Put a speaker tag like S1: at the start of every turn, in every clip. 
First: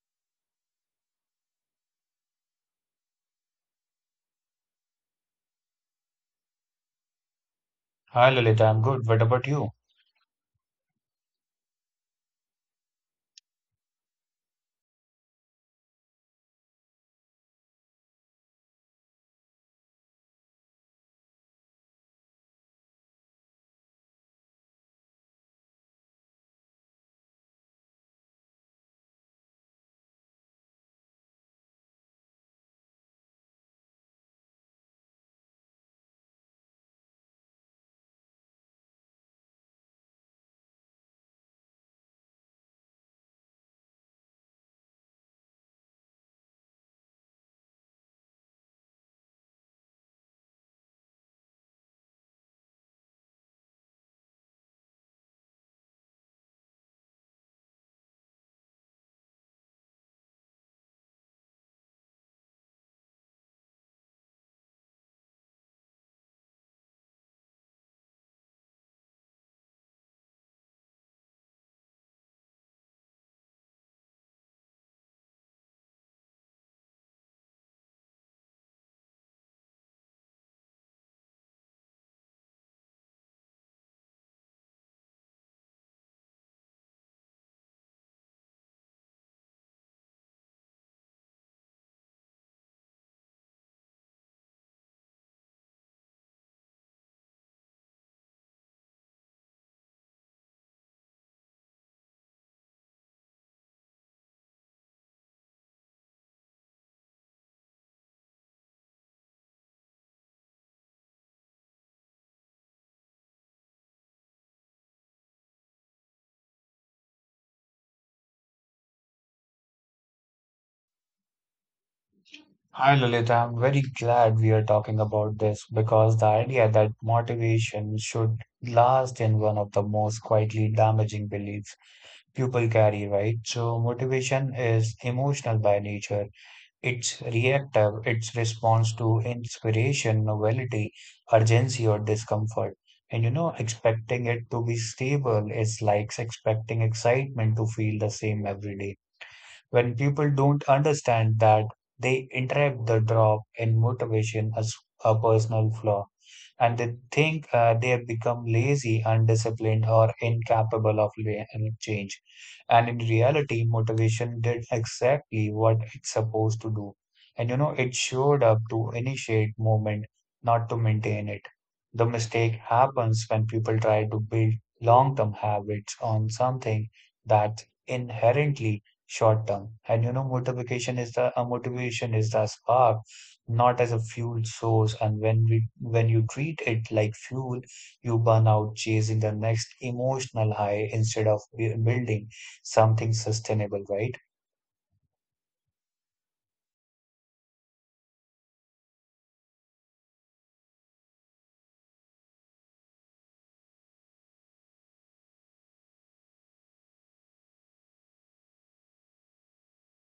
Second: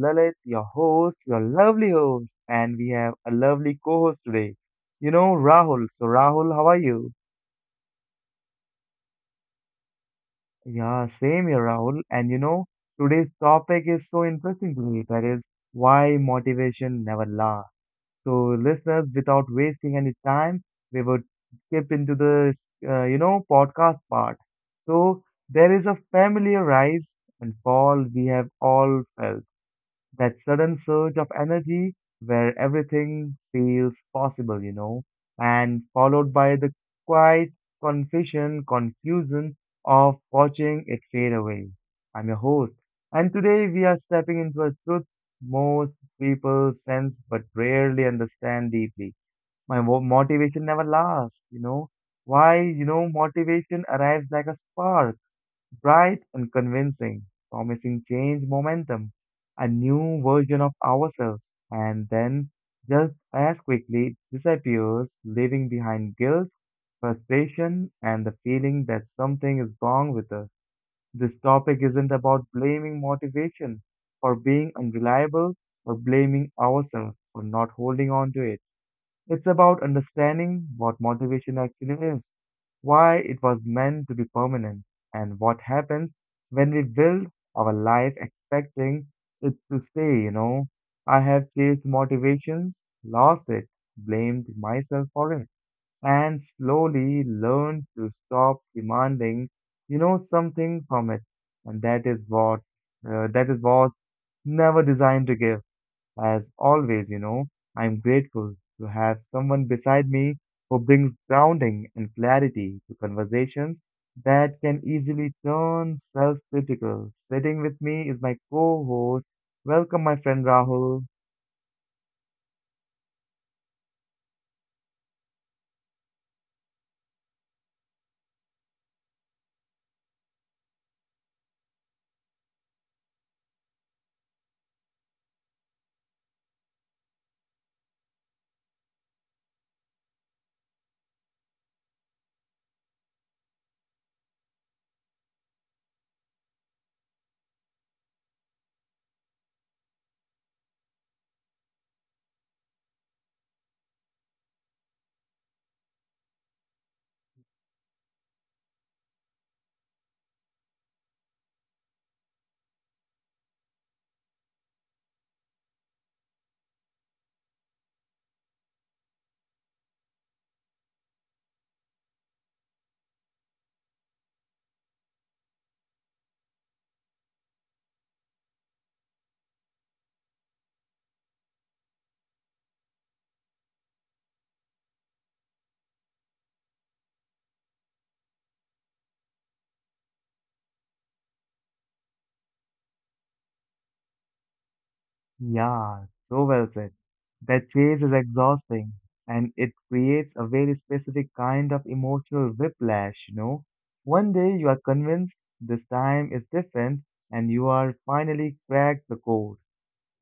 S1: Lalit, your host, your lovely host, and we have a lovely co-host today, Rahul. So, Rahul, how are you?
S2: Hi Lalita, I'm good. What about you?
S1: Yeah, same here, Rahul. And today's topic is so interesting to me. That is why motivation never lasts. So, listeners, without wasting any time, we would skip into the podcast part. So, there is a familiar rise and fall we have all felt, that sudden surge of energy where everything feels possible, you know, and followed by the quiet confession, confusion of watching it fade away. I'm your host, and today we are stepping into a truth most people sense but rarely understand deeply. My motivation never lasts, you know. Why, you know, motivation arrives like a spark, bright and convincing, promising change momentum, a new version of ourselves, and then just as quickly disappears, leaving behind guilt, frustration, and the feeling that something is wrong with us. This topic isn't about blaming motivation for being unreliable or blaming ourselves for not holding on to it. It's about understanding what motivation actually is, why it was meant to be permanent, and what happens when we build our life expecting it to stay, you know. I have chased motivations, lost it, blamed myself for it, and slowly learned to stop demanding, you know, something from it. And that is what never designed to give. As always, you know, I'm grateful to have someone beside me who brings grounding and clarity to conversations that can easily turn self-critical. Sitting with me is my co-host. Welcome, my friend Rahul.
S2: Hi Lalita, I'm very glad we are talking about this because the idea that motivation should last in one of the most quietly damaging beliefs people carry, right? So motivation is emotional by nature. It's reactive, it's response to inspiration, novelty, urgency, or discomfort. And you know, expecting it to be stable is like expecting excitement to feel the same every day. When people don't understand that they interrupt the drop in motivation as a personal flaw and they think they have become lazy, undisciplined, or incapable of change. And in reality, motivation did exactly what it's supposed to do. And you know, it showed up to initiate movement, not to maintain it. The mistake happens when people try to build long term habits on something that's inherently short term. And you know, motivation is the spark, not as a fuel source. And when you treat it like fuel, you burn out chasing the next emotional high instead of building something sustainable, right?
S1: Yeah, so well said. That chase is exhausting and it creates a very specific kind of emotional whiplash, you know. One day you are convinced this time is different and you are finally cracked the code,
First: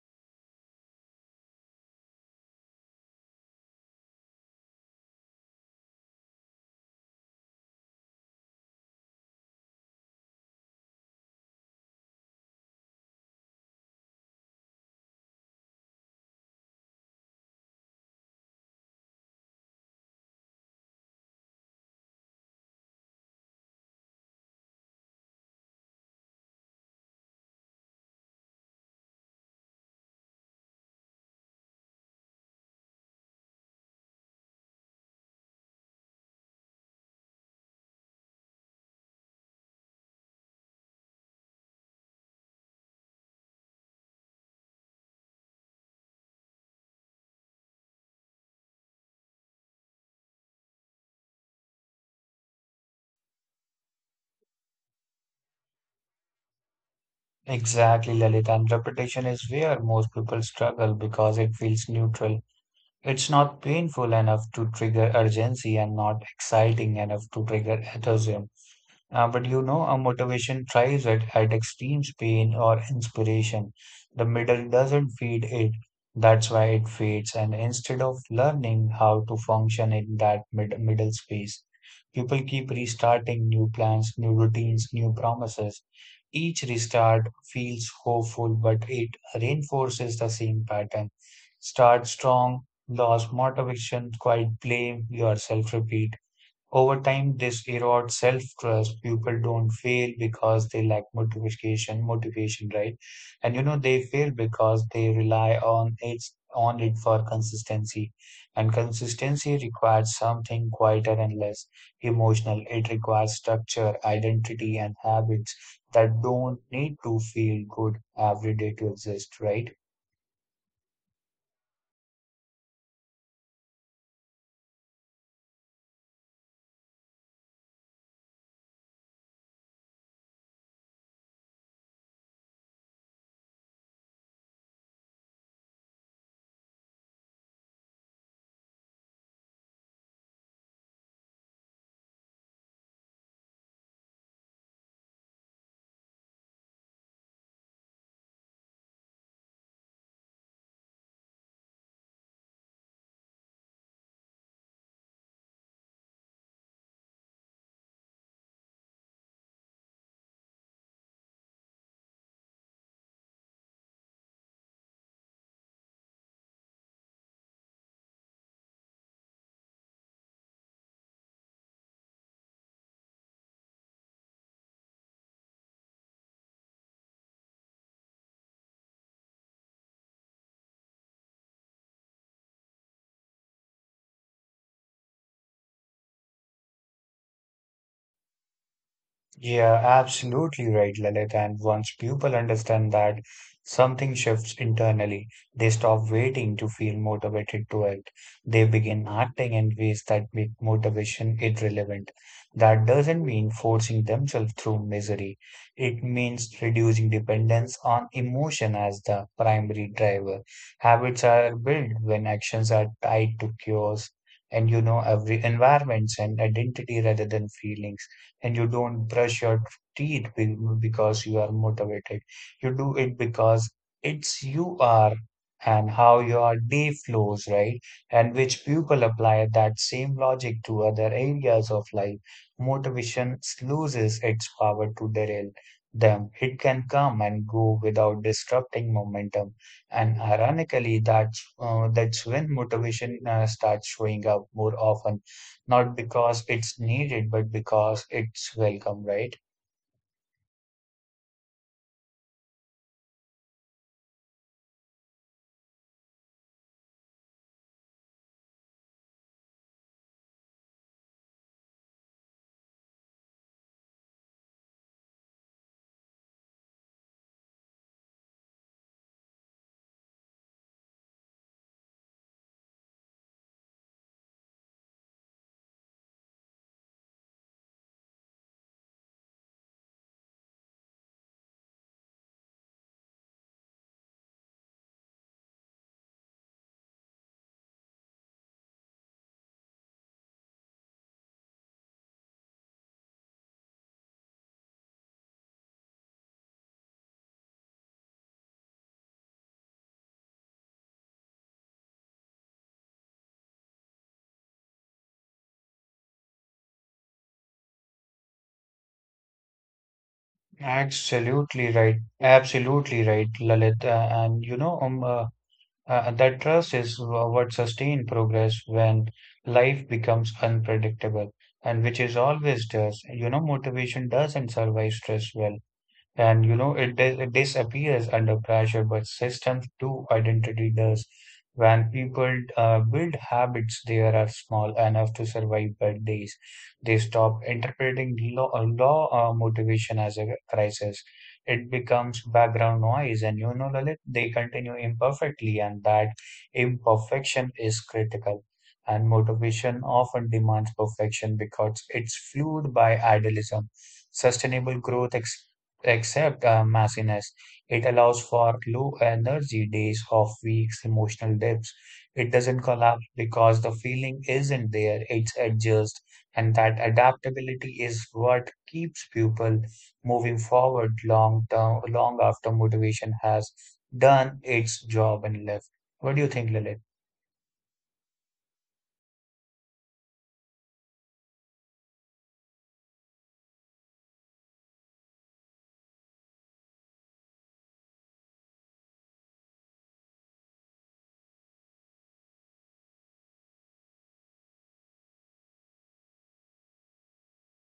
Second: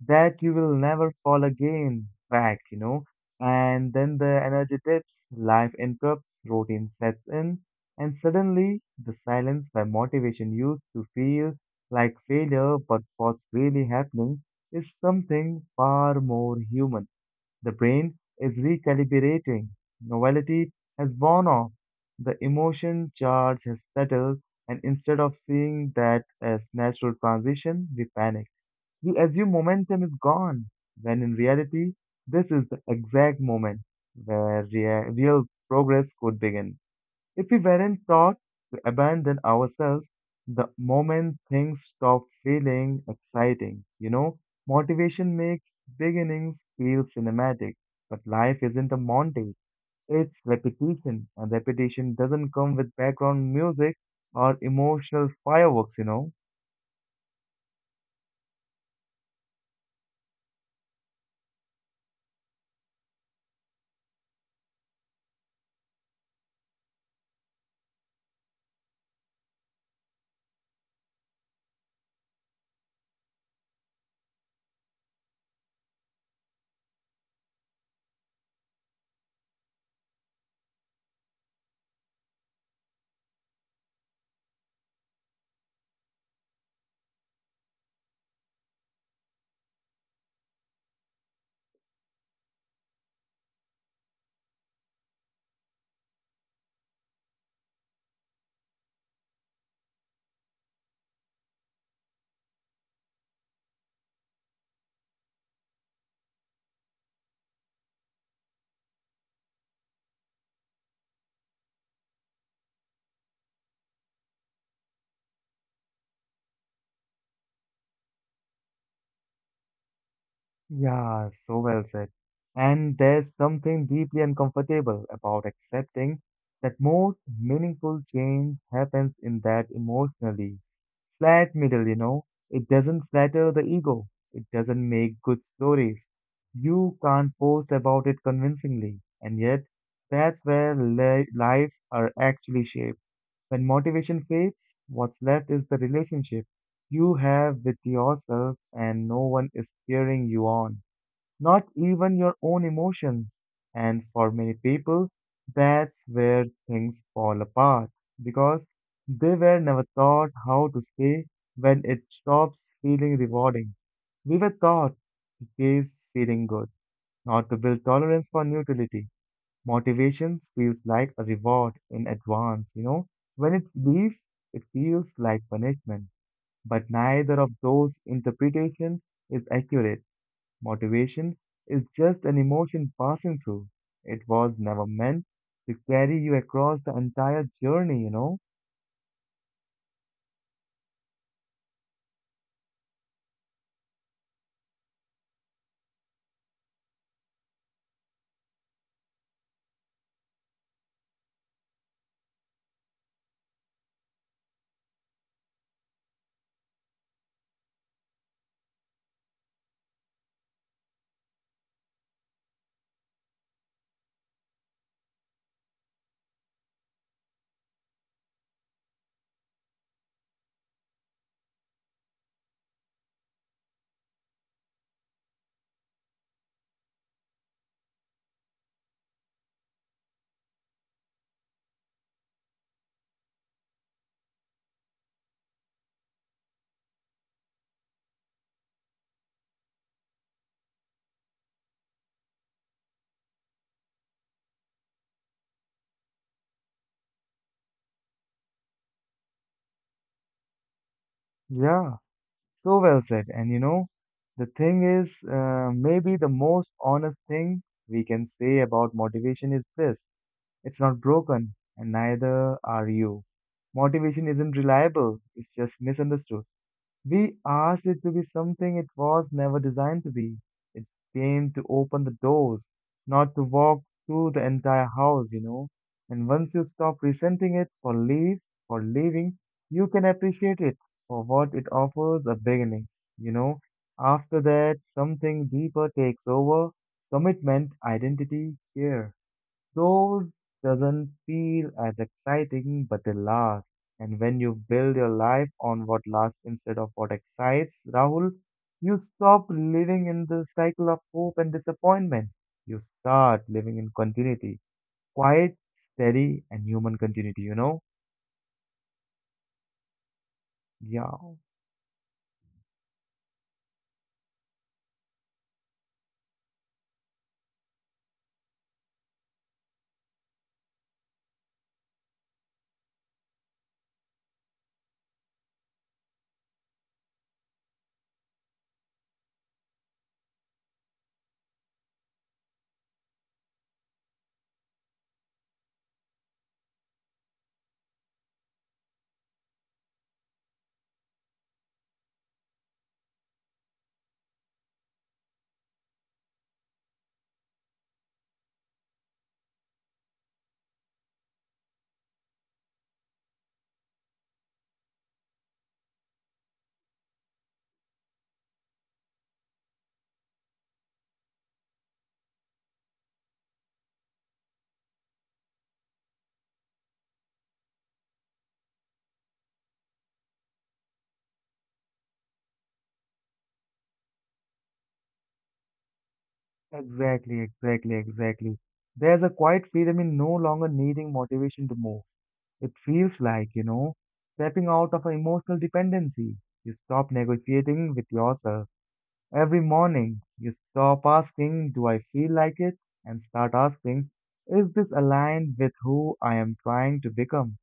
S1: that you will never fall again back, you know. And then the energy dips, life interrupts, routine sets in, and suddenly the silence where motivation used to feel like failure, but what's really happening is something far more human. The brain is recalibrating, novelty has worn off, the emotion charge has settled, and instead of seeing that as natural transition, we panic. We assume momentum is gone, when in reality, this is the exact moment where real progress could begin, if we weren't taught to abandon ourselves the moment things stop feeling exciting. You know, motivation makes beginnings feel cinematic. But life isn't a montage, it's repetition, and repetition doesn't come with background music or emotional fireworks, you know.
S2: Exactly, Lalit. And repetition is where most people struggle because it feels neutral. It's not painful enough to trigger urgency and not exciting enough to trigger enthusiasm. But you know, a motivation thrives at extremes pain or inspiration. The middle doesn't feed it. That's why it fades. And instead of learning how to function in that middle space, people keep restarting new plans, new routines, new promises. Each restart feels hopeful, but it reinforces the same pattern. Start strong, lose motivation, quite blame yourself, repeat. Over time, this erodes self-trust. People don't fail because they lack motivation, right? And you know, they fail because they rely on it for consistency. And consistency requires something quieter and less emotional. It requires structure, identity, and habits that don't need to feel good every day to exist, right?
S1: Yeah, so well said. And there's something deeply uncomfortable about accepting that most meaningful change happens in that emotionally flat middle, you know. It doesn't flatter the ego, it doesn't make good stories. You can't post about it convincingly, and yet that's where li lives are actually shaped. When motivation fades, what's left is the relationship you have with yourself, and no one is cheering you on, not even your own emotions. And for many people, that's where things fall apart because they were never taught how to stay when it stops feeling rewarding. We were taught to chase feeling good, not to build tolerance for neutrality. Motivation feels like a reward in advance, you know. When it leaves, it feels like punishment. But neither of those interpretations is accurate. Motivation is just an emotion passing through. It was never meant to carry you across the entire journey, you know?
S2: Yeah, absolutely right, Lalit. And once people understand that, something shifts internally. They stop waiting to feel motivated to act. They begin acting in ways that make motivation irrelevant. That doesn't mean forcing themselves through misery. It means reducing dependence on emotion as the primary driver. Habits are built when actions are tied to cures and you know every environments and identity rather than feelings, and you don't brush your teeth because you are motivated. You do it because it's you are and how your day flows, right? And which people apply that same logic to other areas of life. Motivation loses its power to derail them. It can come and go without disrupting momentum. And ironically, that's when motivation starts showing up more often not because it's needed, but because it's welcome, right?
S1: Yeah, so well said. And you know, the thing is, maybe the most honest thing we can say about motivation is this: it's not broken, and neither are you. Motivation isn't reliable, it's just misunderstood. We asked it to be something it was never designed to be. It came to open the doors, not to walk through the entire house, you know. And once you stop resenting it for leaves, for leaving, you can appreciate it for what it offers, a beginning, you know. After that, something deeper takes over: commitment, identity, care. Those doesn't feel as exciting, but they last. And when you build your life on what lasts instead of what excites, Rahul, you stop living in the cycle of hope and disappointment. You start living in continuity, quiet, steady, and human continuity, you know? Yeah,
S2: Absolutely right. Absolutely right, Lalit. And you know, that trust is what sustains progress when life becomes unpredictable, and which is always does. You know, motivation doesn't survive stress well, and you know it, it disappears under pressure but systems do identity does. When people build habits they are small enough to survive bad days they stop interpreting law, law motivation as a crisis. It becomes background noise and you know Lalit, they continue imperfectly and that imperfection is critical and motivation often demands perfection because it's fueled by idealism sustainable growth. Except messiness, it allows for low energy days of weeks, emotional dips. It doesn't collapse because the feeling isn't there, it's adjust. And that adaptability is what keeps people moving forward long term, long after motivation has done its job and left. What do you think, Lily?
S1: exactly. There's a quiet freedom in no longer needing motivation to move. It feels like, you know, stepping out of an emotional dependency. You stop negotiating with yourself. Every morning, you stop asking, "Do I feel like it?" and start asking, "Is this aligned with who I am trying to become?"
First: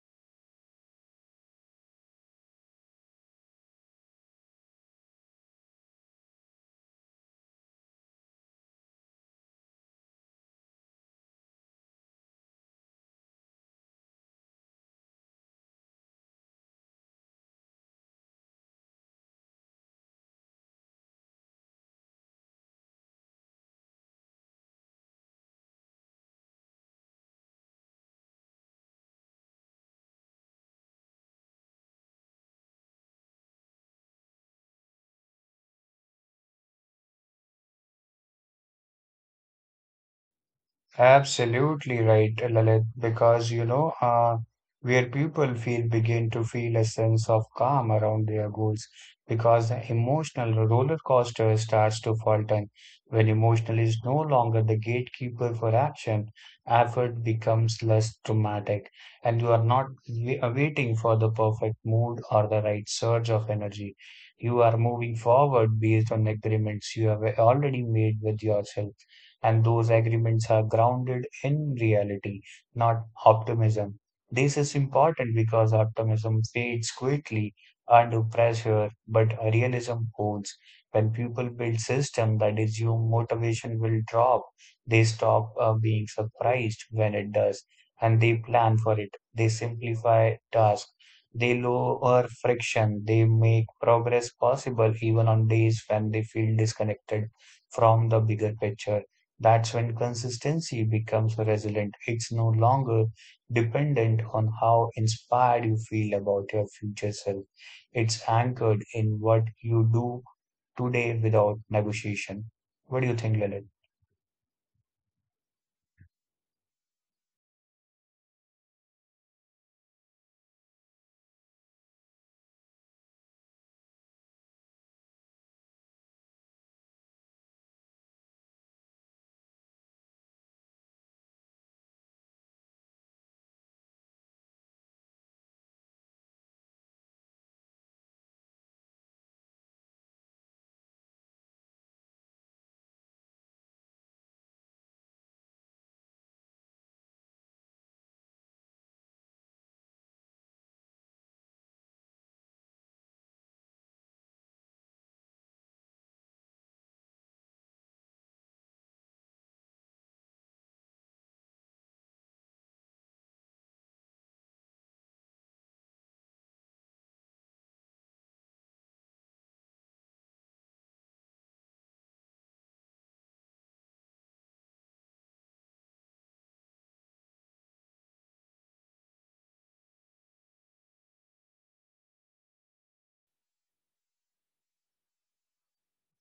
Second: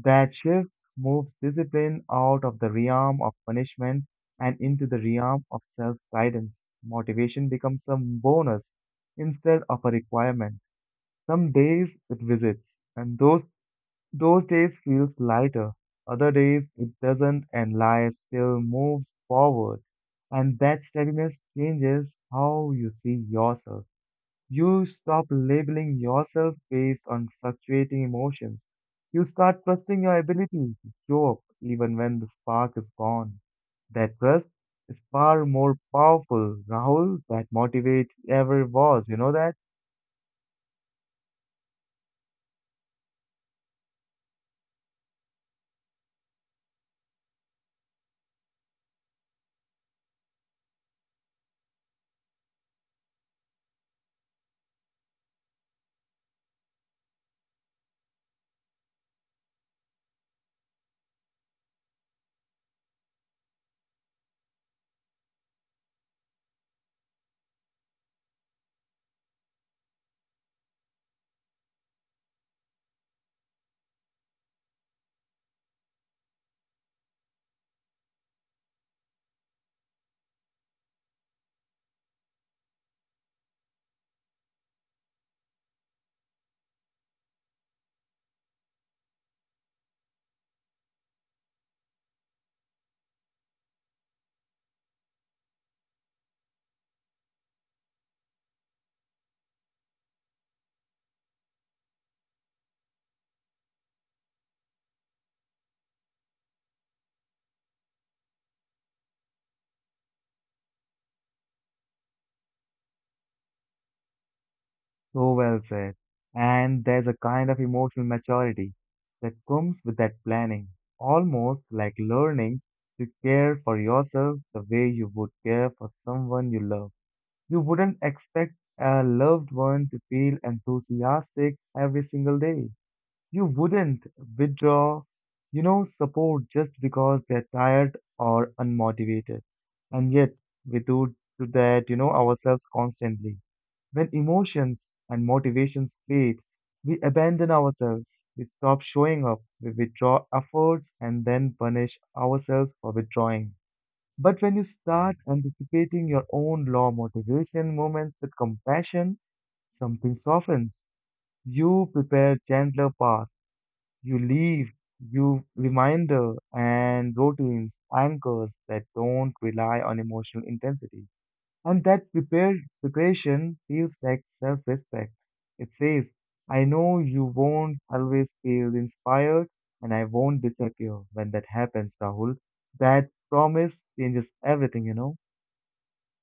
S1: That shift moves discipline out of the realm of punishment and into the realm of self guidance. Motivation becomes a bonus instead of a requirement. Some days it visits, and those days feels lighter, other days it doesn't, and life still moves forward. And that steadiness changes how you see yourself. You stop labeling yourself based on fluctuating emotions. You start trusting your ability to show up even when the spark is gone. That trust is far more powerful, Rahul, that motivates ever was. You know that?
S2: Absolutely right, Lalit, because you know, where people feel begin to feel a sense of calm around their goals, because the emotional roller coaster starts to falter when emotional is no longer the gatekeeper for action, effort becomes less dramatic, and you are not waiting for the perfect mood or the right surge of energy. You are moving forward based on agreements you have already made with yourself and those agreements are grounded in reality, not optimism. This is important because optimism fades quickly under pressure, but realism holds. When people build systems that assume motivation will drop, they stop being surprised when it does, and they plan for it. They simplify tasks. They lower friction. They make progress possible even on days when they feel disconnected from the bigger picture. That's when consistency becomes resilient. It's no longer dependent on how inspired you feel about your future self. It's anchored in what you do today without negotiation. What do you think, Lalit?
S1: So well said. And there's a kind of emotional maturity that comes with that planning, almost like learning to care for yourself the way you would care for someone you love. You wouldn't expect a loved one to feel enthusiastic every single day. You wouldn't withdraw, you know, support just because they're tired or unmotivated. And yet, we do to that, you know, ourselves constantly. When emotions and motivations fade, we abandon ourselves, we stop showing up, we withdraw efforts, and then punish ourselves for withdrawing. But when you start anticipating your own law motivation moments with compassion, something softens. You prepare gentler path, you leave, you reminder and routines, anchors that don't rely on emotional intensity. And that preparation feels like self respect. It says, I know you won't always feel inspired and I won't disappear when that happens, Rahul. That promise changes everything, you know?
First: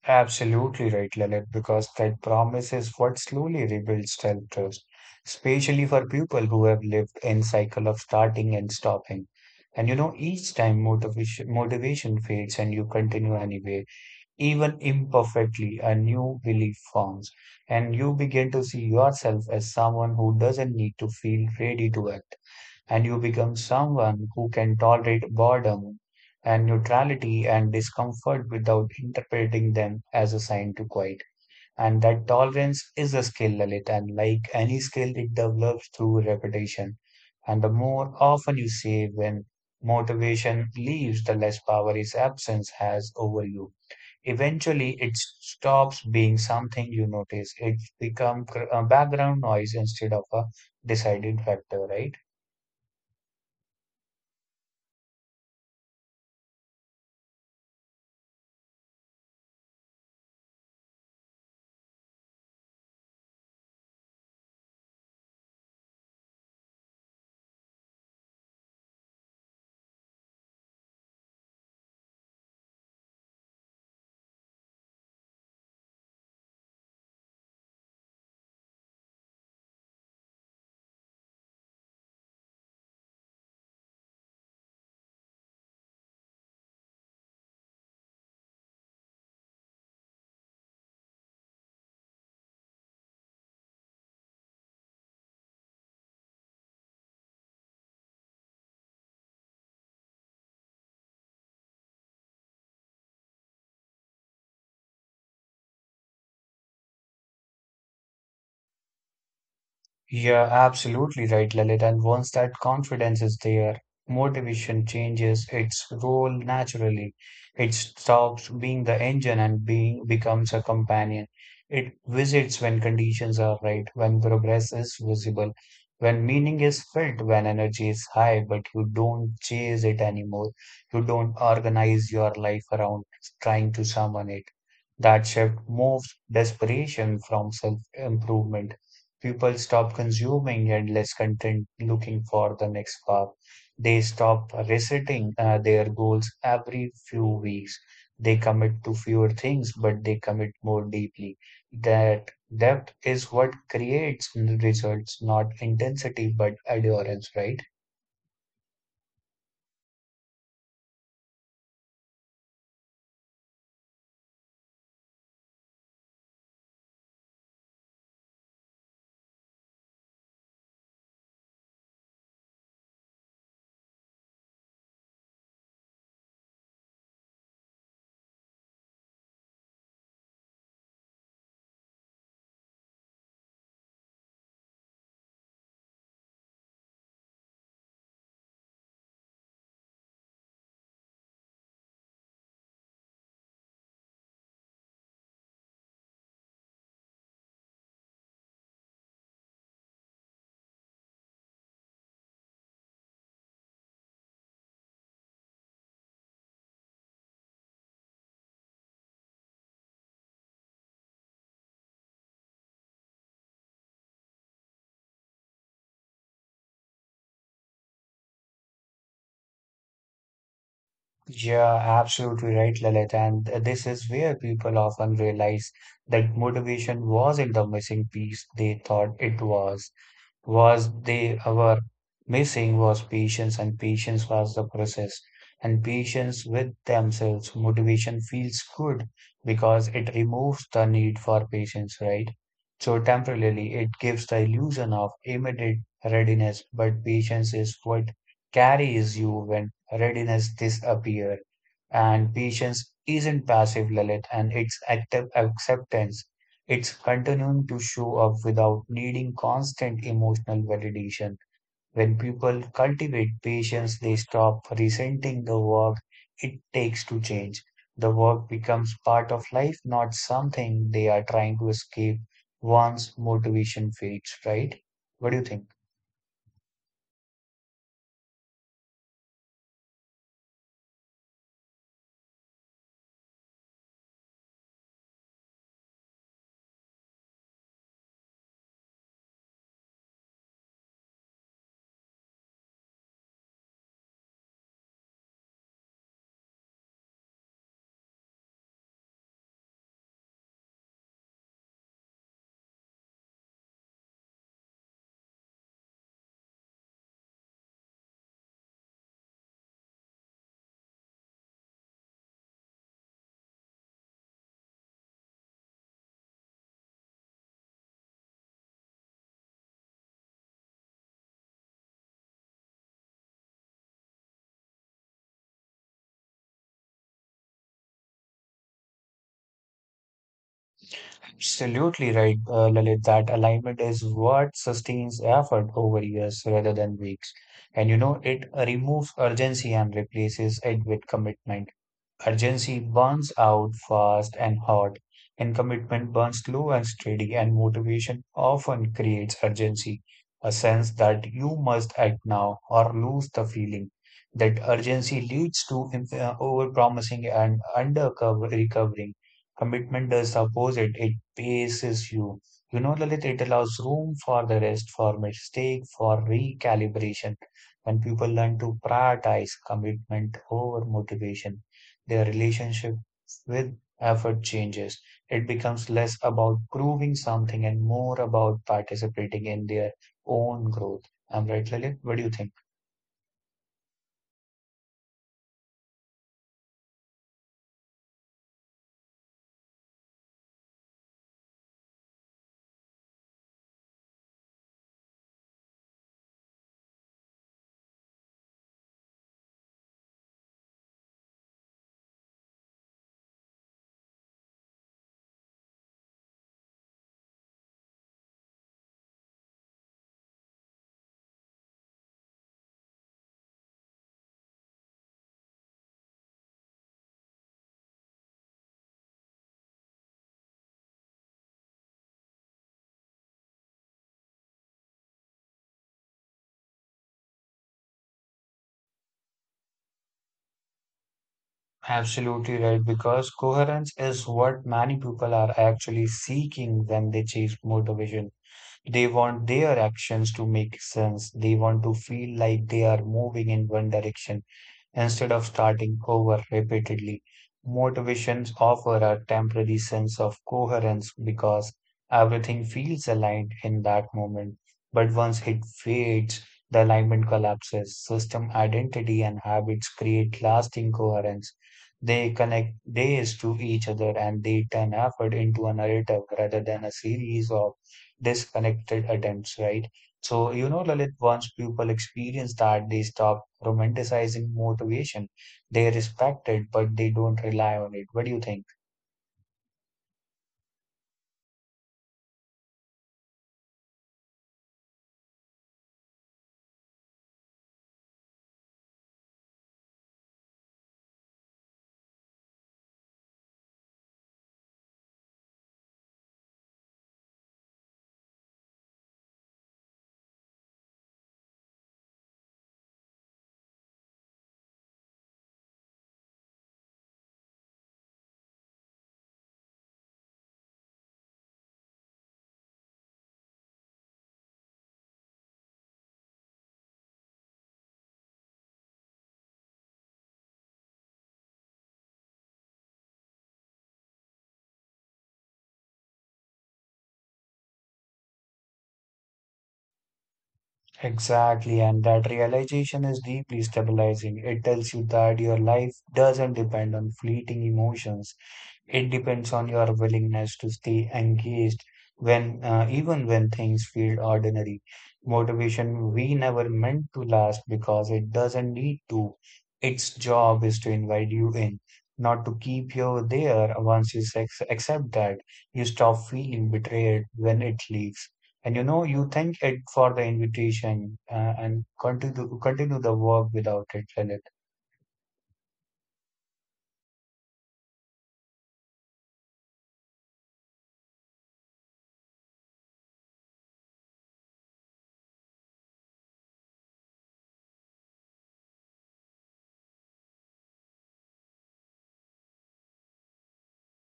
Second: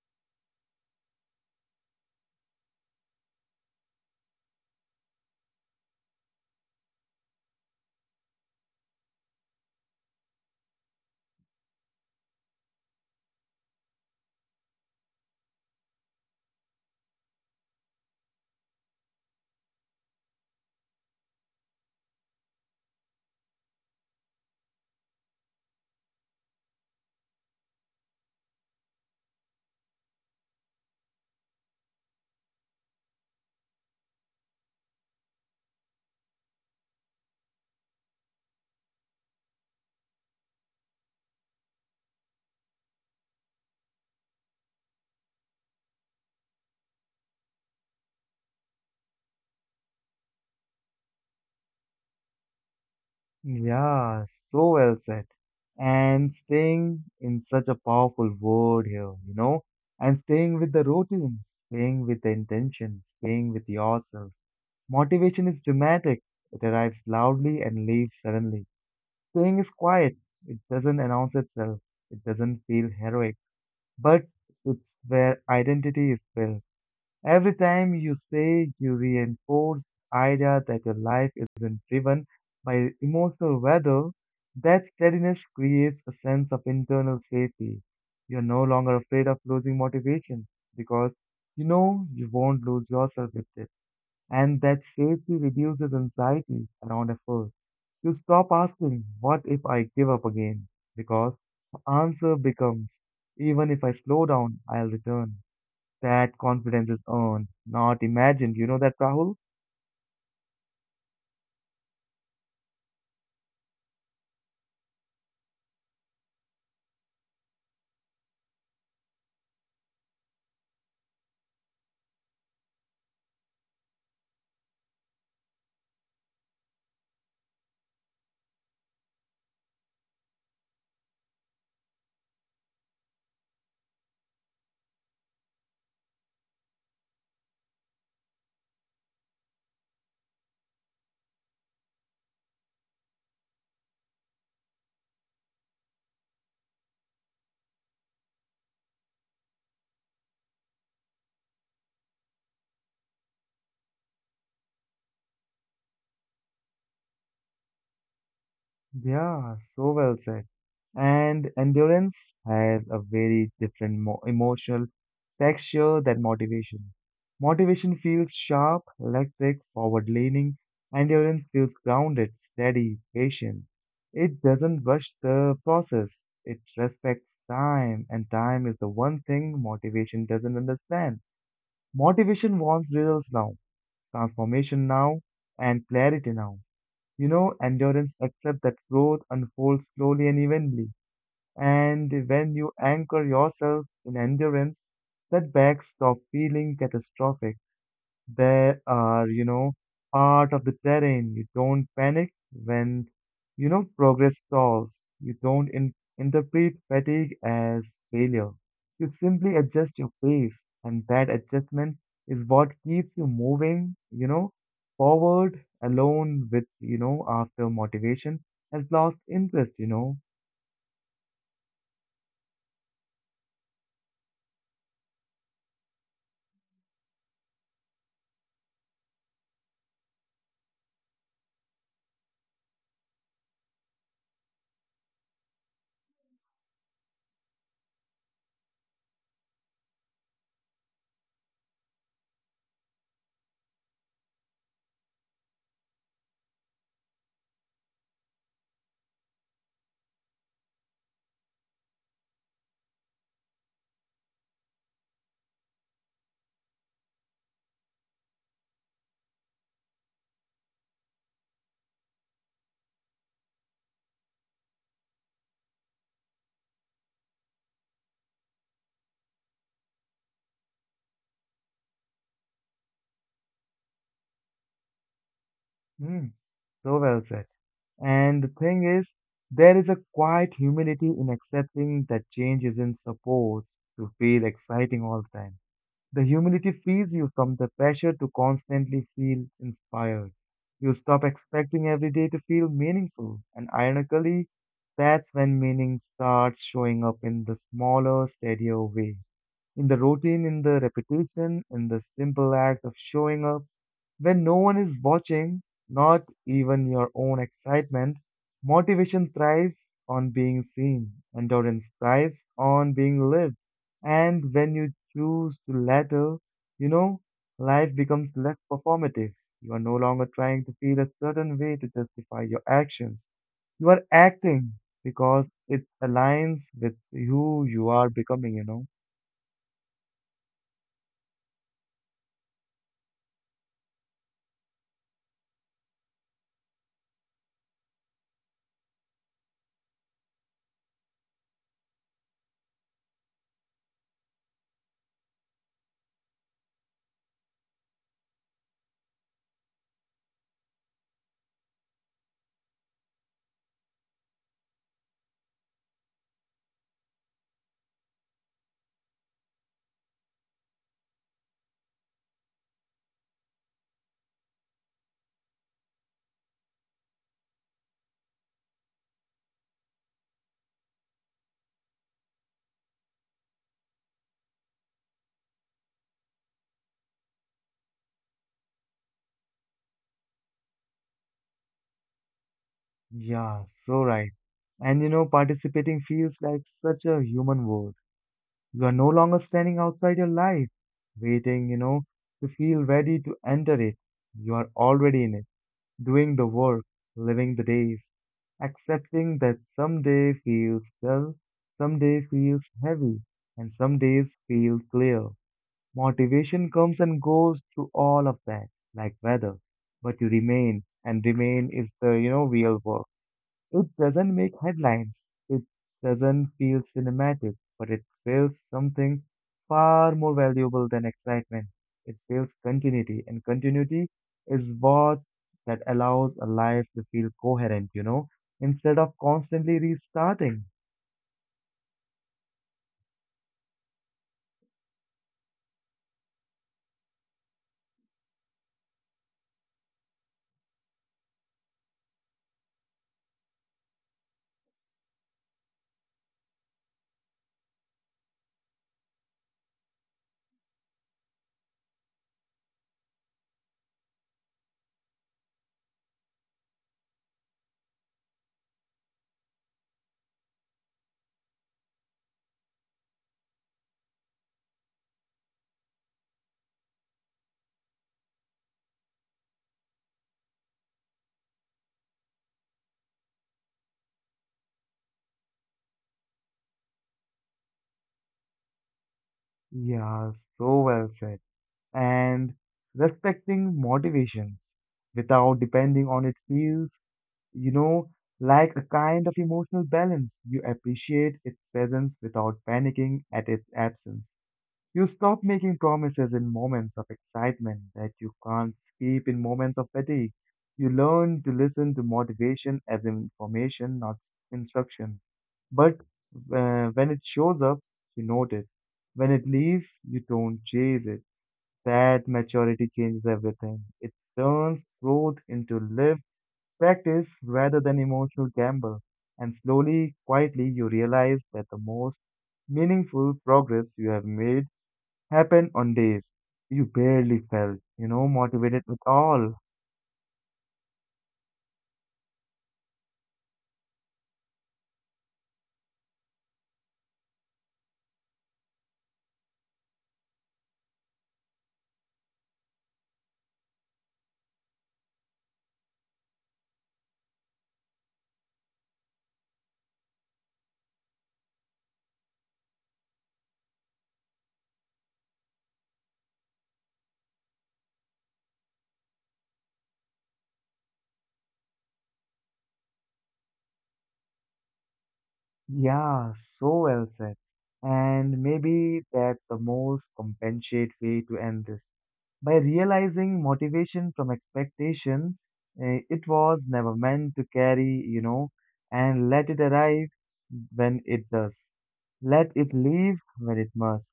S2: Absolutely right, Lalit, because that promise is what slowly rebuilds self-trust, especially for people who have lived in cycle of starting and stopping. And you know, each time motivation fades and you continue anyway even imperfectly, a new belief forms, and you begin to see yourself as someone who doesn't need to feel ready to act, and you become someone who can tolerate boredom and neutrality and discomfort without interpreting them as a sign to quit. And that tolerance is a skill, Lalit, and like any skill, it develops through repetition. And the more often you say when motivation leaves, the less power its absence has over you. Eventually, it stops being something you notice. It becomes background noise instead of a decided factor, right?
S1: Yeah, so well said. And staying in such a powerful word here, you know? And staying with the routine, staying with the intention, staying with yourself. Motivation is dramatic, it arrives loudly and leaves suddenly. Staying is quiet. It doesn't announce itself. It doesn't feel heroic. But it's where identity is built. Every time you say, you reinforce the idea that your life isn't driven by emotional weather. That steadiness creates a sense of internal safety. You're no longer afraid of losing motivation because you know you won't lose yourself with it, and that safety reduces anxiety around effort. You stop asking, "What if I give up again?" because the answer becomes, "Even if I slow down, I'll return." That confidence is earned, not imagined. You know that, Rahul?
S2: You're absolutely right, Lalit. And once that confidence is there, motivation changes its role naturally. It stops being the engine and being becomes a companion. It visits when conditions are right, when progress is visible, when meaning is felt, when energy is high, but you don't chase it anymore. You don't organize your life around trying to summon it. That shift moves desperation from self improvement, people stop consuming endless content looking for the next path. They stop resetting their goals every few weeks. They commit to fewer things, but they commit more deeply. That depth is what creates results, not intensity, but endurance, right?
S1: Yeah, so well said. And endurance has a very different mo emotional texture than motivation. Motivation feels sharp, electric, forward-leaning. Endurance feels grounded, steady, patient. It doesn't rush the process. It respects time, and time is the one thing motivation doesn't understand. Motivation wants results now, transformation now, and clarity now. You know, endurance accepts that growth unfolds slowly and evenly. And when you anchor yourself in endurance, setbacks stop feeling catastrophic. They are, you know, part of the terrain. You don't panic when, you know, progress stalls. You don't in interpret fatigue as failure. You simply adjust your pace, and that adjustment is what keeps you moving, you know, forward alone with, you know, after motivation has lost interest, you know.
S2: Yeah, absolutely right, Lalit. And this is where people often realize that motivation wasn't the missing piece they thought it was. Was they were missing was patience, and patience was the process, and patience with themselves. Motivation feels good because it removes the need for patience, right? So temporarily, it gives the illusion of immediate readiness, but patience is what carries you when readiness disappears. And patience isn't passive, Lalit, and it's active acceptance, it's continuing to show up without needing constant emotional validation. When people cultivate patience, they stop resenting the work it takes to change. The work becomes part of life, not something they are trying to escape once motivation fades, right? What do you think?
S1: Hmm. So well said. And the thing is, there is a quiet humility in accepting that change isn't supposed to feel exciting all the time. The humility frees you from the pressure to constantly feel inspired. You stop expecting every day to feel meaningful, and ironically, that's when meaning starts showing up in the smaller, steadier way. In the routine, in the repetition, in the simple act of showing up when no one is watching, not even your own excitement, motivation thrives on being seen, endurance thrives on being lived. And when you choose to latter, you know, life becomes less performative. You are no longer trying to feel a certain way to justify your actions. You are acting because it aligns with who you are becoming, you know.
S2: Absolutely right, Lalit. That alignment is what sustains effort over years rather than weeks. And you know, it removes urgency and replaces it with commitment. Urgency burns out fast and hot, and commitment burns slow and steady, and motivation often creates urgency, a sense that you must act now or lose the feeling. That urgency leads to overpromising and under-recovering. Commitment does the opposite, it paces you. You know, Lalit, it allows room for the rest, for mistake, for recalibration. When people learn to prioritize commitment over motivation, their relationship with effort changes. It becomes less about proving something and more about participating in their own growth. I'm right, Lalit? What do you think?
S1: Yeah, so right. And you know, participating feels like such a human world. You are no longer standing outside your life, waiting, you know, to feel ready to enter it. You are already in it, doing the work, living the days, accepting that some day feels dull, some day feels heavy, and some days feel clear. Motivation comes and goes through all of that, like weather, but you remain, and remain is the, you know, real work. It doesn't make headlines, it doesn't feel cinematic, but it feels something far more valuable than excitement. It feels continuity, and continuity is what that allows a life to feel coherent, instead of constantly restarting.
S2: Absolutely right, because coherence is what many people are actually seeking when they chase motivation. They want their actions to make sense. They want to feel like they are moving in one direction. Instead of starting over repeatedly, motivations offer a temporary sense of coherence because everything feels aligned in that moment. But once it fades, the alignment collapses. System identity and habits create lasting coherence. They connect days to each other and they turn effort into a narrative rather than a series of disconnected attempts, right? So, you know, Lalit, once people experience that, they stop romanticizing motivation. They respect it, but they don't rely on it. What do you think?
S1: Yeah, so well said. And respecting motivations without depending on it feels you know, like a kind of emotional balance. You appreciate its presence without panicking at its absence. You stop making promises in moments of excitement that you can't keep in moments of fatigue. You learn to listen to motivation as information, not instruction. But when it shows up, you note it. When it leaves, you don't chase it. That maturity changes everything. It turns growth into lived practice rather than emotional gamble. And slowly, quietly, you realize that the most meaningful progress you have made happened on days you barely felt motivated at all.
S2: Exactly, and that realization is deeply stabilizing. It tells you that your life doesn't depend on fleeting emotions. It depends on your willingness to stay engaged when, even when things feel ordinary. Motivation we never meant to last because it doesn't need to. Its job is to invite you in, not to keep you there. Once you accept that, you stop feeling betrayed when it leaves. And you know, you thank it for the invitation, and continue the work without it, Lalit.
S1: Yeah, so well said. And maybe that's the most compensate way to end this. By realizing motivation from expectation, it was never meant to carry, and let it arrive when it does. Let it leave when it must.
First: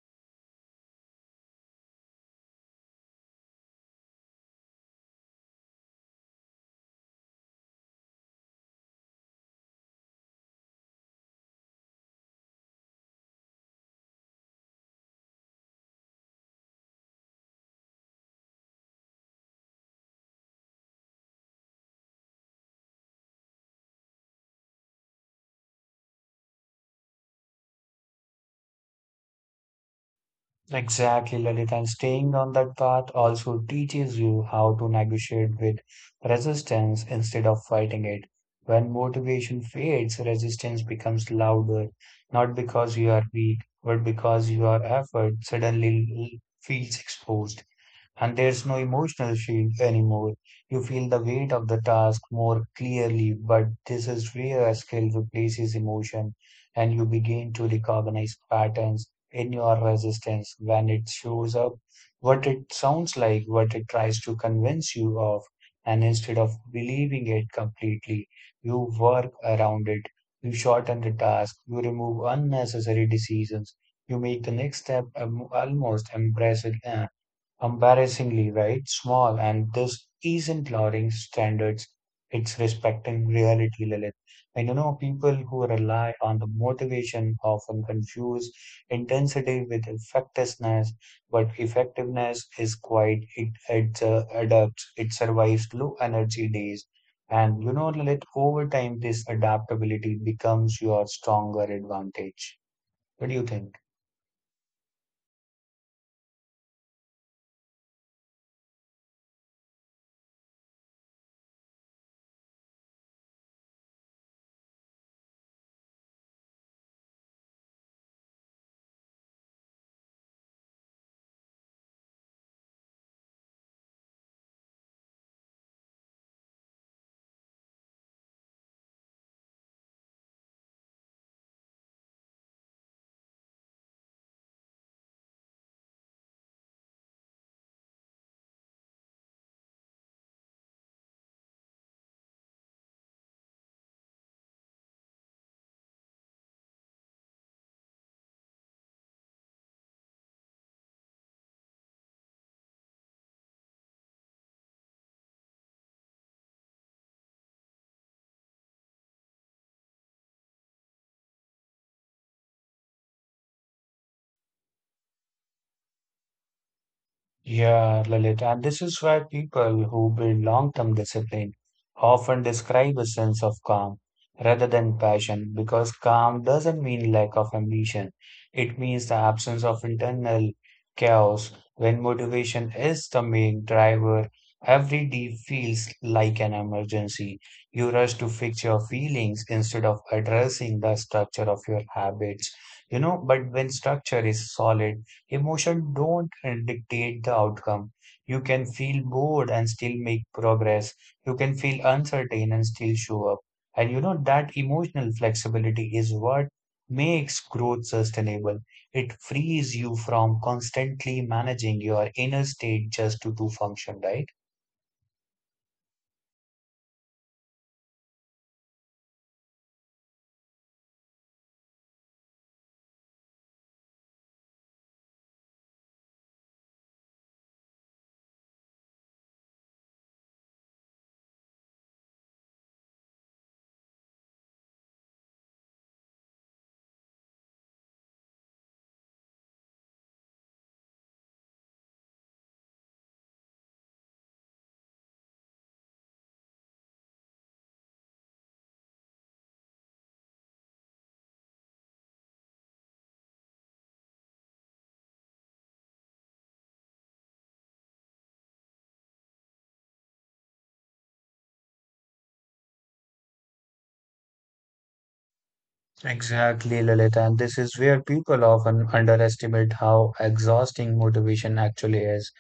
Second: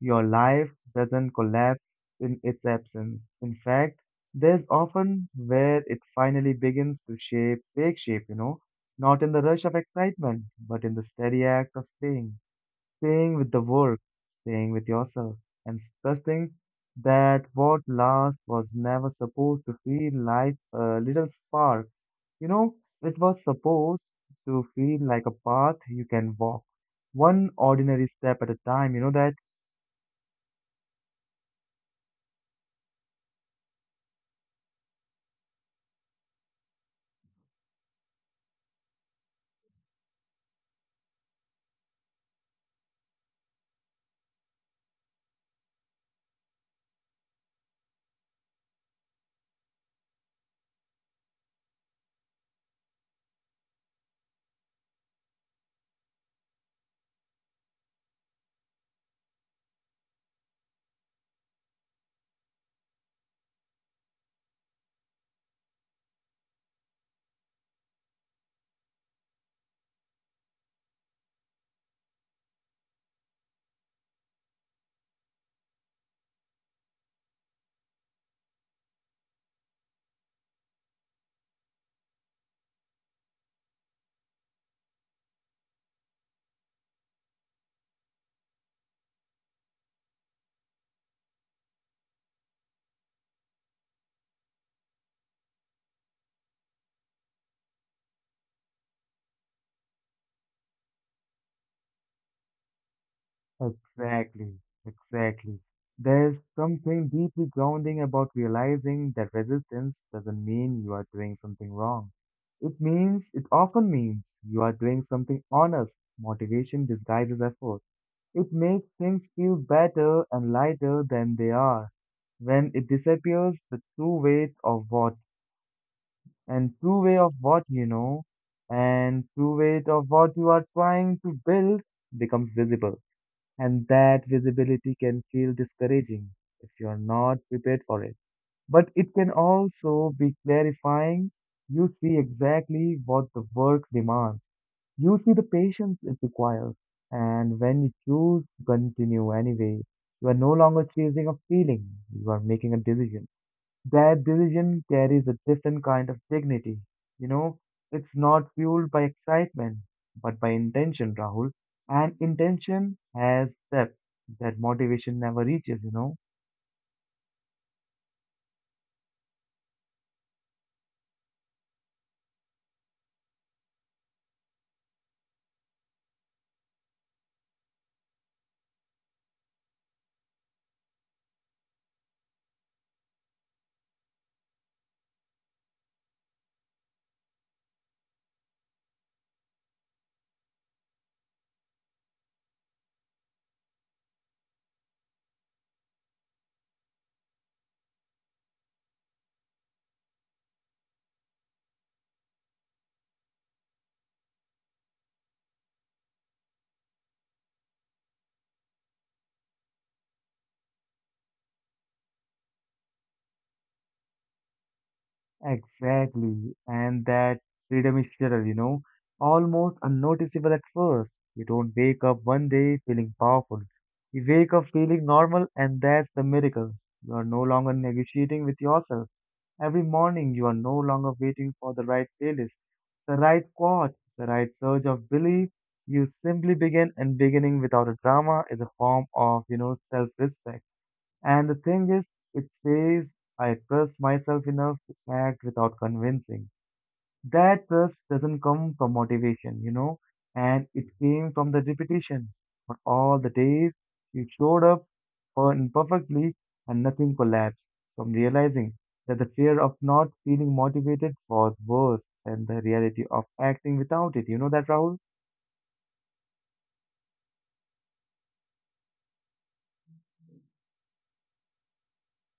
S1: Your life doesn't collapse in its absence. In fact, there's often where it finally begins to take shape, not in the rush of excitement, but in the steady act of staying with the work, staying with yourself, and trusting that what last was never supposed to feel like a little spark. You know, it was supposed to feel like a path you can walk, one ordinary step at a time. You know that?
S2: Exactly, Lalit, and staying on that path also teaches you how to negotiate with resistance instead of fighting it. When motivation fades, resistance becomes louder, not because you are weak, but because your effort suddenly l- feels exposed and there's no emotional shield anymore. You feel the weight of the task more clearly, but this is where a skill replaces emotion and you begin to recognize patterns in your resistance when it shows up, what it sounds like, what it tries to convince you of, and instead of believing it completely, you work around it. You shorten the task, you remove unnecessary decisions, you make the next step almost impressive. Embarrassingly right small, and this isn't lowering standards, it's respecting reality, Lilith. And you know, people who rely on the motivation often confuse intensity with effectiveness, but effectiveness is quite it adapts, it survives low energy days. And you know, Lilith, over time this adaptability becomes your stronger advantage. What do you think?
S1: Exactly, exactly. There's something deeply grounding about realizing that resistance doesn't mean you are doing something wrong. It often means you are doing something honest. Motivation disguises effort. It makes things feel better and lighter than they are. When it disappears, the true weight of what, and true way of what you know, and true weight of what you are trying to build becomes visible. And that visibility can feel discouraging if you're not prepared for it. But it can also be clarifying. You see exactly what the work demands. You see the patience it requires. And when you choose to continue anyway, you are no longer chasing a feeling, you are making a decision. That decision carries a different kind of dignity. You know, it's not fueled by excitement, but by intention, Rahul. And intention has depth that motivation never reaches.
S2: Yeah, Lalit, and this is why people who build long-term discipline often describe a sense of calm rather than passion, because calm doesn't mean lack of ambition. It means the absence of internal chaos. When motivation is the main driver, every day feels like an emergency. You rush to fix your feelings instead of addressing the structure of your habits. You know, but when structure is solid, emotion don't dictate the outcome. You can feel bored and still make progress. You can feel uncertain and still show up. And you know that emotional flexibility is what makes growth sustainable. It frees you from constantly managing your inner state just to do function, right?
S1: Exactly. And that freedom is subtle, almost unnoticeable at first. You don't wake up one day feeling powerful. You wake up feeling normal, and that's the miracle. You are no longer negotiating with yourself. Every morning, you are no longer waiting for the right playlist, the right quote, the right surge of belief. You simply begin, and beginning without a drama is a form of self-respect. And the thing is, it says I trust myself enough to act without convincing. That trust doesn't come from motivation, and it came from the repetition. For all the days you showed up for imperfectly and nothing collapsed from realizing that the fear of not feeling motivated was worse than the reality of acting without it. You know that, Rahul?
S2: Exactly, Lalita. And this is where people often underestimate how exhausting motivation actually is.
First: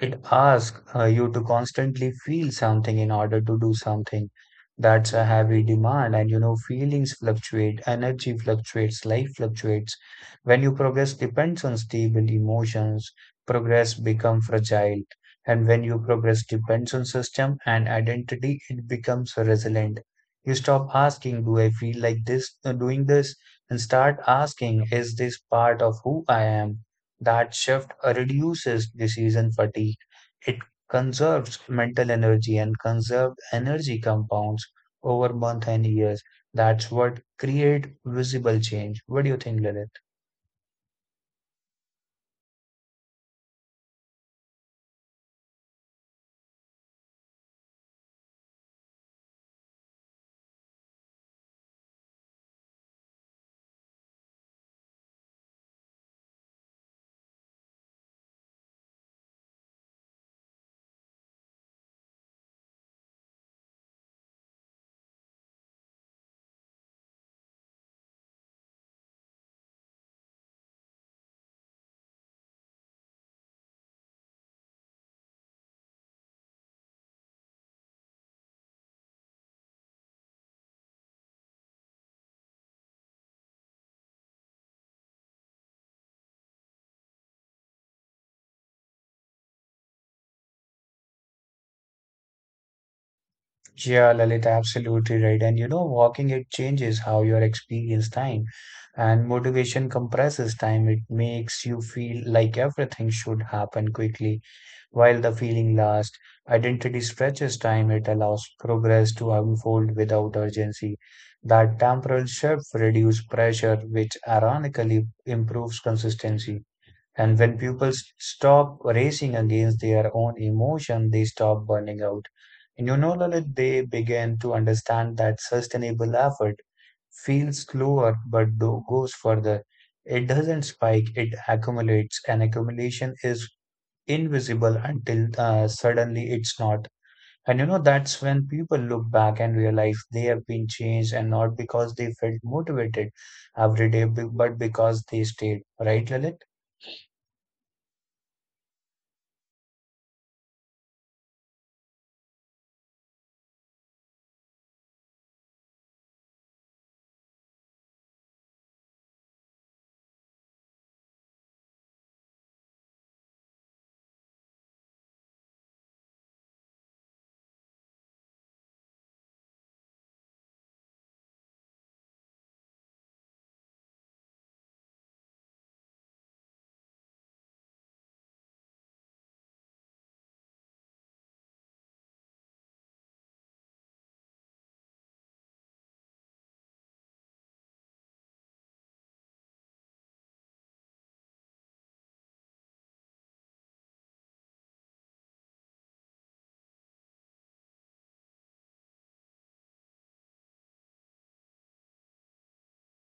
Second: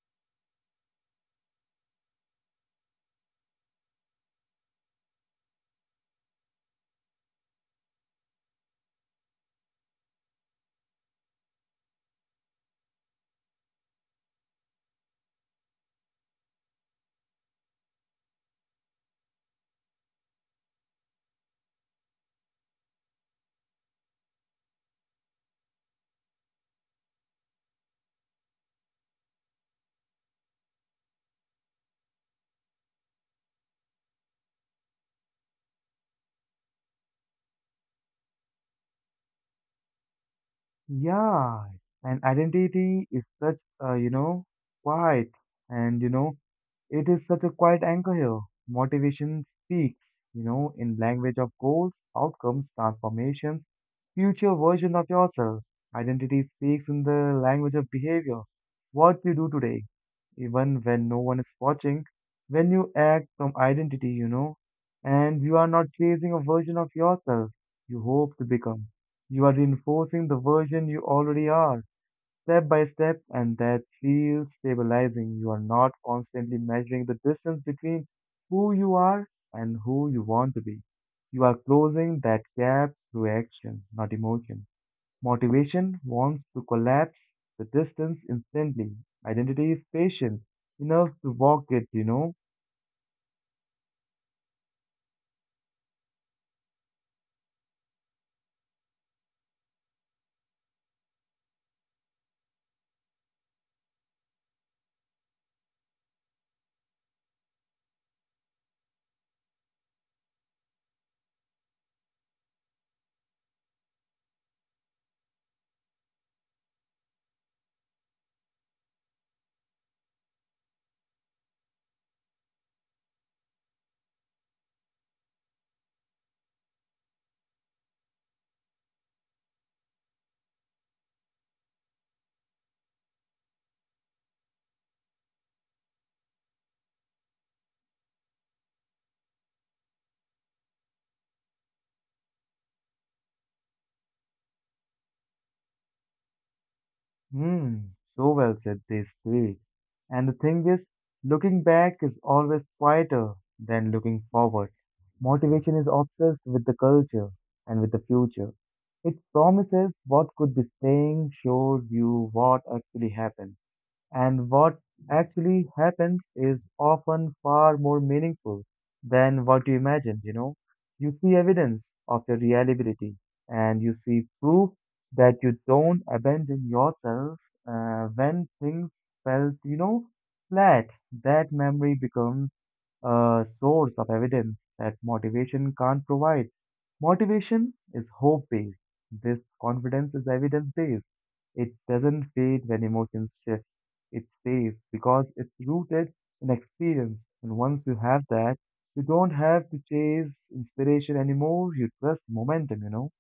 S2: It asks you to constantly feel something in order to do something. That's a heavy demand, and you know, feelings fluctuate, energy fluctuates, life fluctuates. When you progress depends on stable emotions, progress become fragile. And when you progress depends on system and identity, it becomes resilient. You stop asking, do I feel like this doing this? And start asking, is this part of who I am? That shift reduces decision fatigue. It conserves mental energy, and conserved energy compounds over months and years. That's what create visible change. What do you think, Lilith?
S1: Yeah. And identity is such a quiet and it is such a quiet anchor here. Motivation speaks, in language of goals, outcomes, transformations, future version of yourself. Identity speaks in the language of behavior. What you do today, even when no one is watching, when you act from identity, and you are not chasing a version of yourself you hope to become. You are reinforcing the version you already are step by step, and that feels stabilizing. You are not constantly measuring the distance between who you are and who you want to be. You are closing that gap through action, not emotion. Motivation wants to collapse the distance instantly. Identity is patient enough to walk it.
S2: Yeah, Lalit, absolutely right. And you know, walking it changes how you experience time, and motivation compresses time. It makes you feel like everything should happen quickly while the feeling lasts. Identity stretches time. It allows progress to unfold without urgency. That temporal shift reduces pressure, which ironically improves consistency. And when people stop racing against their own emotion, they stop burning out. And you know, Lalit, they begin to understand that sustainable effort feels slower but goes further. It doesn't spike, it accumulates, and accumulation is invisible until suddenly it's not. And you know, that's when people look back and realize they have been changed, and not because they felt motivated every day, but because they stayed. Right, Lalit?
S1: Hmm, so well said, they speak. And the thing is, looking back is always quieter than looking forward. Motivation is obsessed with the culture and with the future. It promises what could be staying, shows you what actually happens. And what actually happens is often far more meaningful than what you imagined, you know. You see evidence of your reliability and you see proof that you don't abandon yourself when things felt flat. That memory becomes a source of evidence that motivation can't provide. Motivation is hope based. This confidence is evidence based. It doesn't fade when emotions shift. It stays because it's rooted in experience. And once you have that, you don't have to chase inspiration anymore. You trust momentum.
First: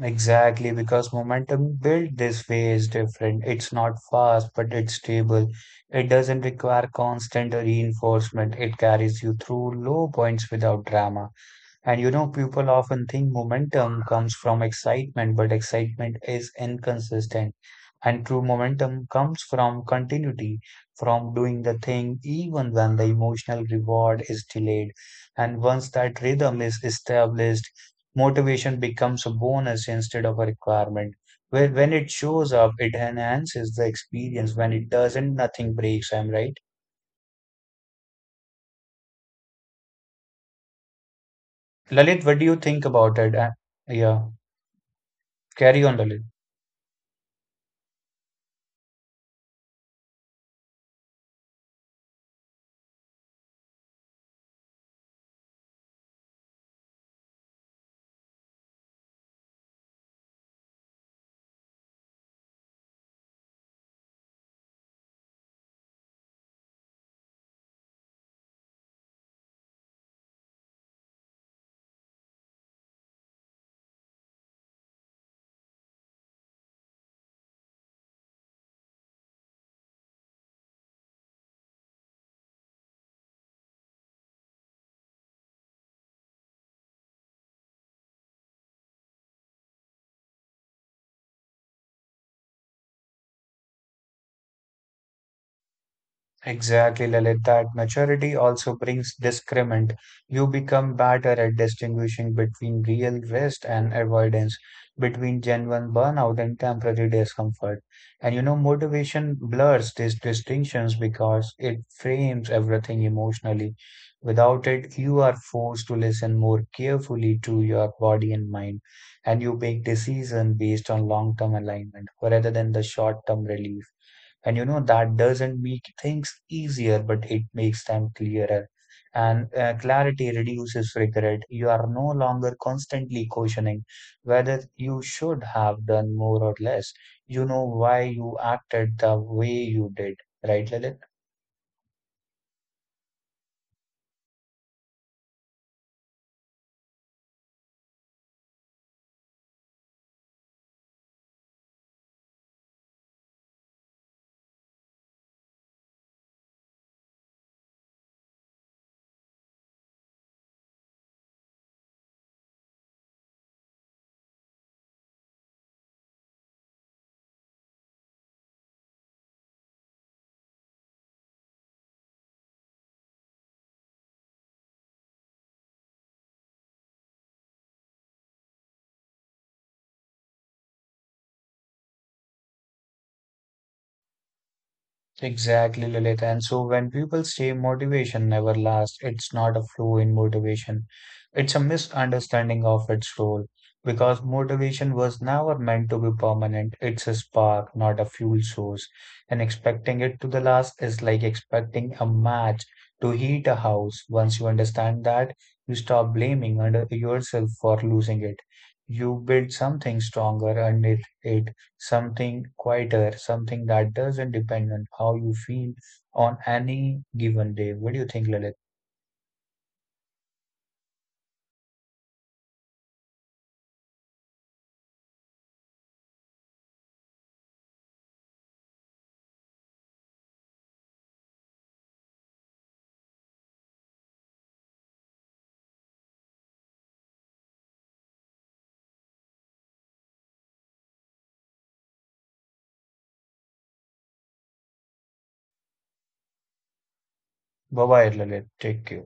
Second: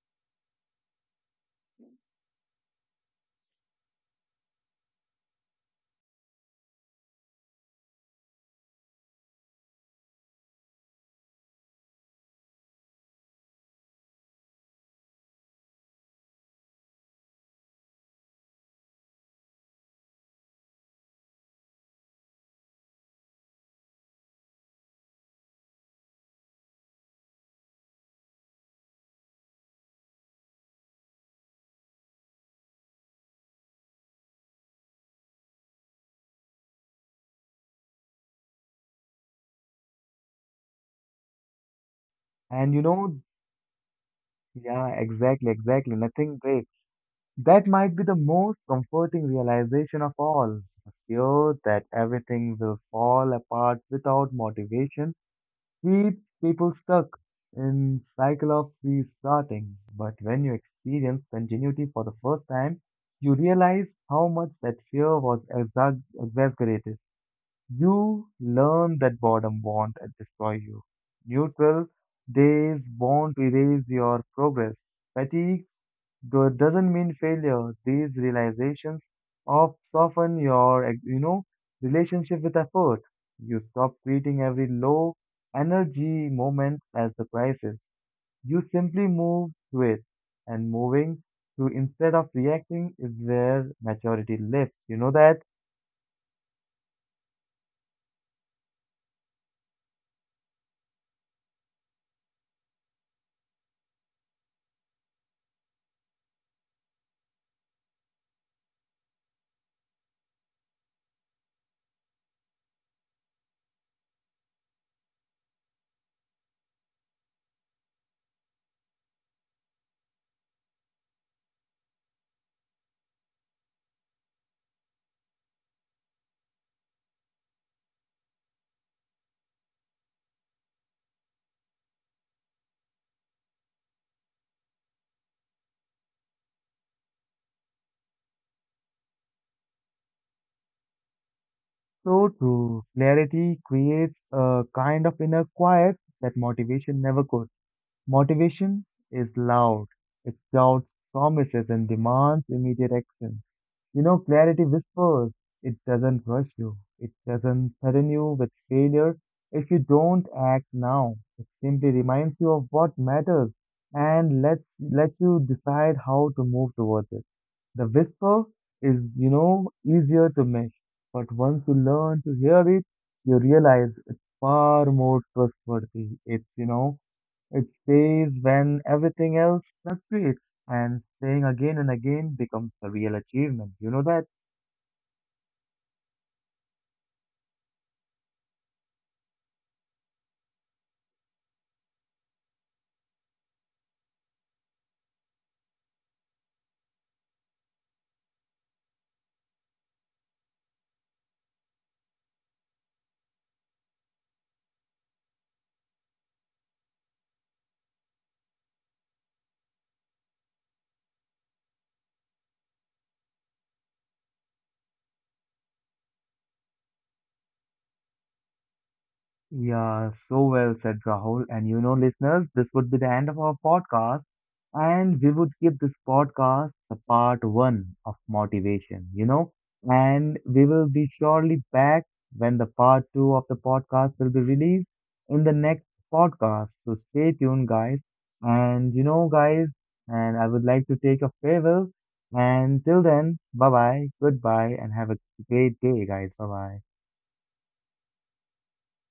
S2: Exactly, because momentum built this way is different. It's not fast, but it's stable. It doesn't require constant reinforcement. It carries you through low points without drama. And you know, people often think momentum comes from excitement, but excitement is inconsistent. And true momentum comes from continuity, from doing the thing even when the emotional reward is delayed. And once that rhythm is established, motivation becomes a bonus instead of a requirement. Where when it shows up, it enhances the experience. When it doesn't, nothing breaks. I'm right. Lalit, what do you
S1: And you
S2: think about
S1: know,
S2: it? Yeah,
S1: Yeah, exactly,
S2: carry
S1: exactly.
S2: on, Lalit.
S1: Nothing breaks. That might be the most comforting realization of all. The fear that everything will fall apart without motivation keeps people stuck in cycle of restarting. But when you experience continuity for the first time, you realize how much that fear was exaggerated. You learn that boredom won't destroy you. Neutral days won't erase your progress. Fatigue though it doesn't mean failure, these realizations of soften your relationship with effort. You stop treating every low energy moment as a crisis. You simply move through it, and moving through instead of reacting is where maturity lives. You know that?
S2: Exactly, Lalit. That maturity also brings discernment. You become better at distinguishing between real risk and avoidance, between genuine burnout and temporary discomfort. And you know, motivation blurs these distinctions because it frames everything emotionally. Without it, you are forced to listen more carefully to your body and mind, and you make decisions based on long-term alignment rather than the short-term relief. And you know that doesn't make things easier, but it makes them clearer. And clarity reduces regret. You are no longer constantly questioning whether you should have done more or less. You know why you acted the way you did, right, Lalit?
S1: So true. Clarity creates a kind of inner quiet that motivation never could. Motivation is loud. It shouts promises and demands immediate action. You know, clarity whispers. It doesn't rush you. It doesn't threaten you with failure. If you don't act now, it simply reminds you of what matters and let you decide how to move towards it. The whisper is, easier to miss, but once you learn to hear it, you realize it's far more trustworthy. It's days when everything else fluctuates, and staying again and again becomes the real achievement. You know that?
S2: Exactly, Lilith. And so when people say motivation never lasts, it's not a flaw in motivation. It's a misunderstanding of its role, because motivation was never meant to be permanent. It's a spark, not a fuel source. And expecting it to the last is like expecting a match to heat a house. Once you understand that, you stop blaming under yourself for losing it. You build something stronger underneath it, something quieter, something that doesn't depend on how you feel on any given day. What do you think, Lalit?
S1: Yeah, so well said, Rahul. Listeners, this would be the end of our podcast. And we would give this podcast the part one of motivation, and we will be surely back when the part two of the podcast will be released in the next podcast. So stay tuned, guys. Guys, and I would like to take a farewell. And till then, bye bye, goodbye, and have a great day, guys. Bye bye.
S2: Bye bye, Lalit. Take care.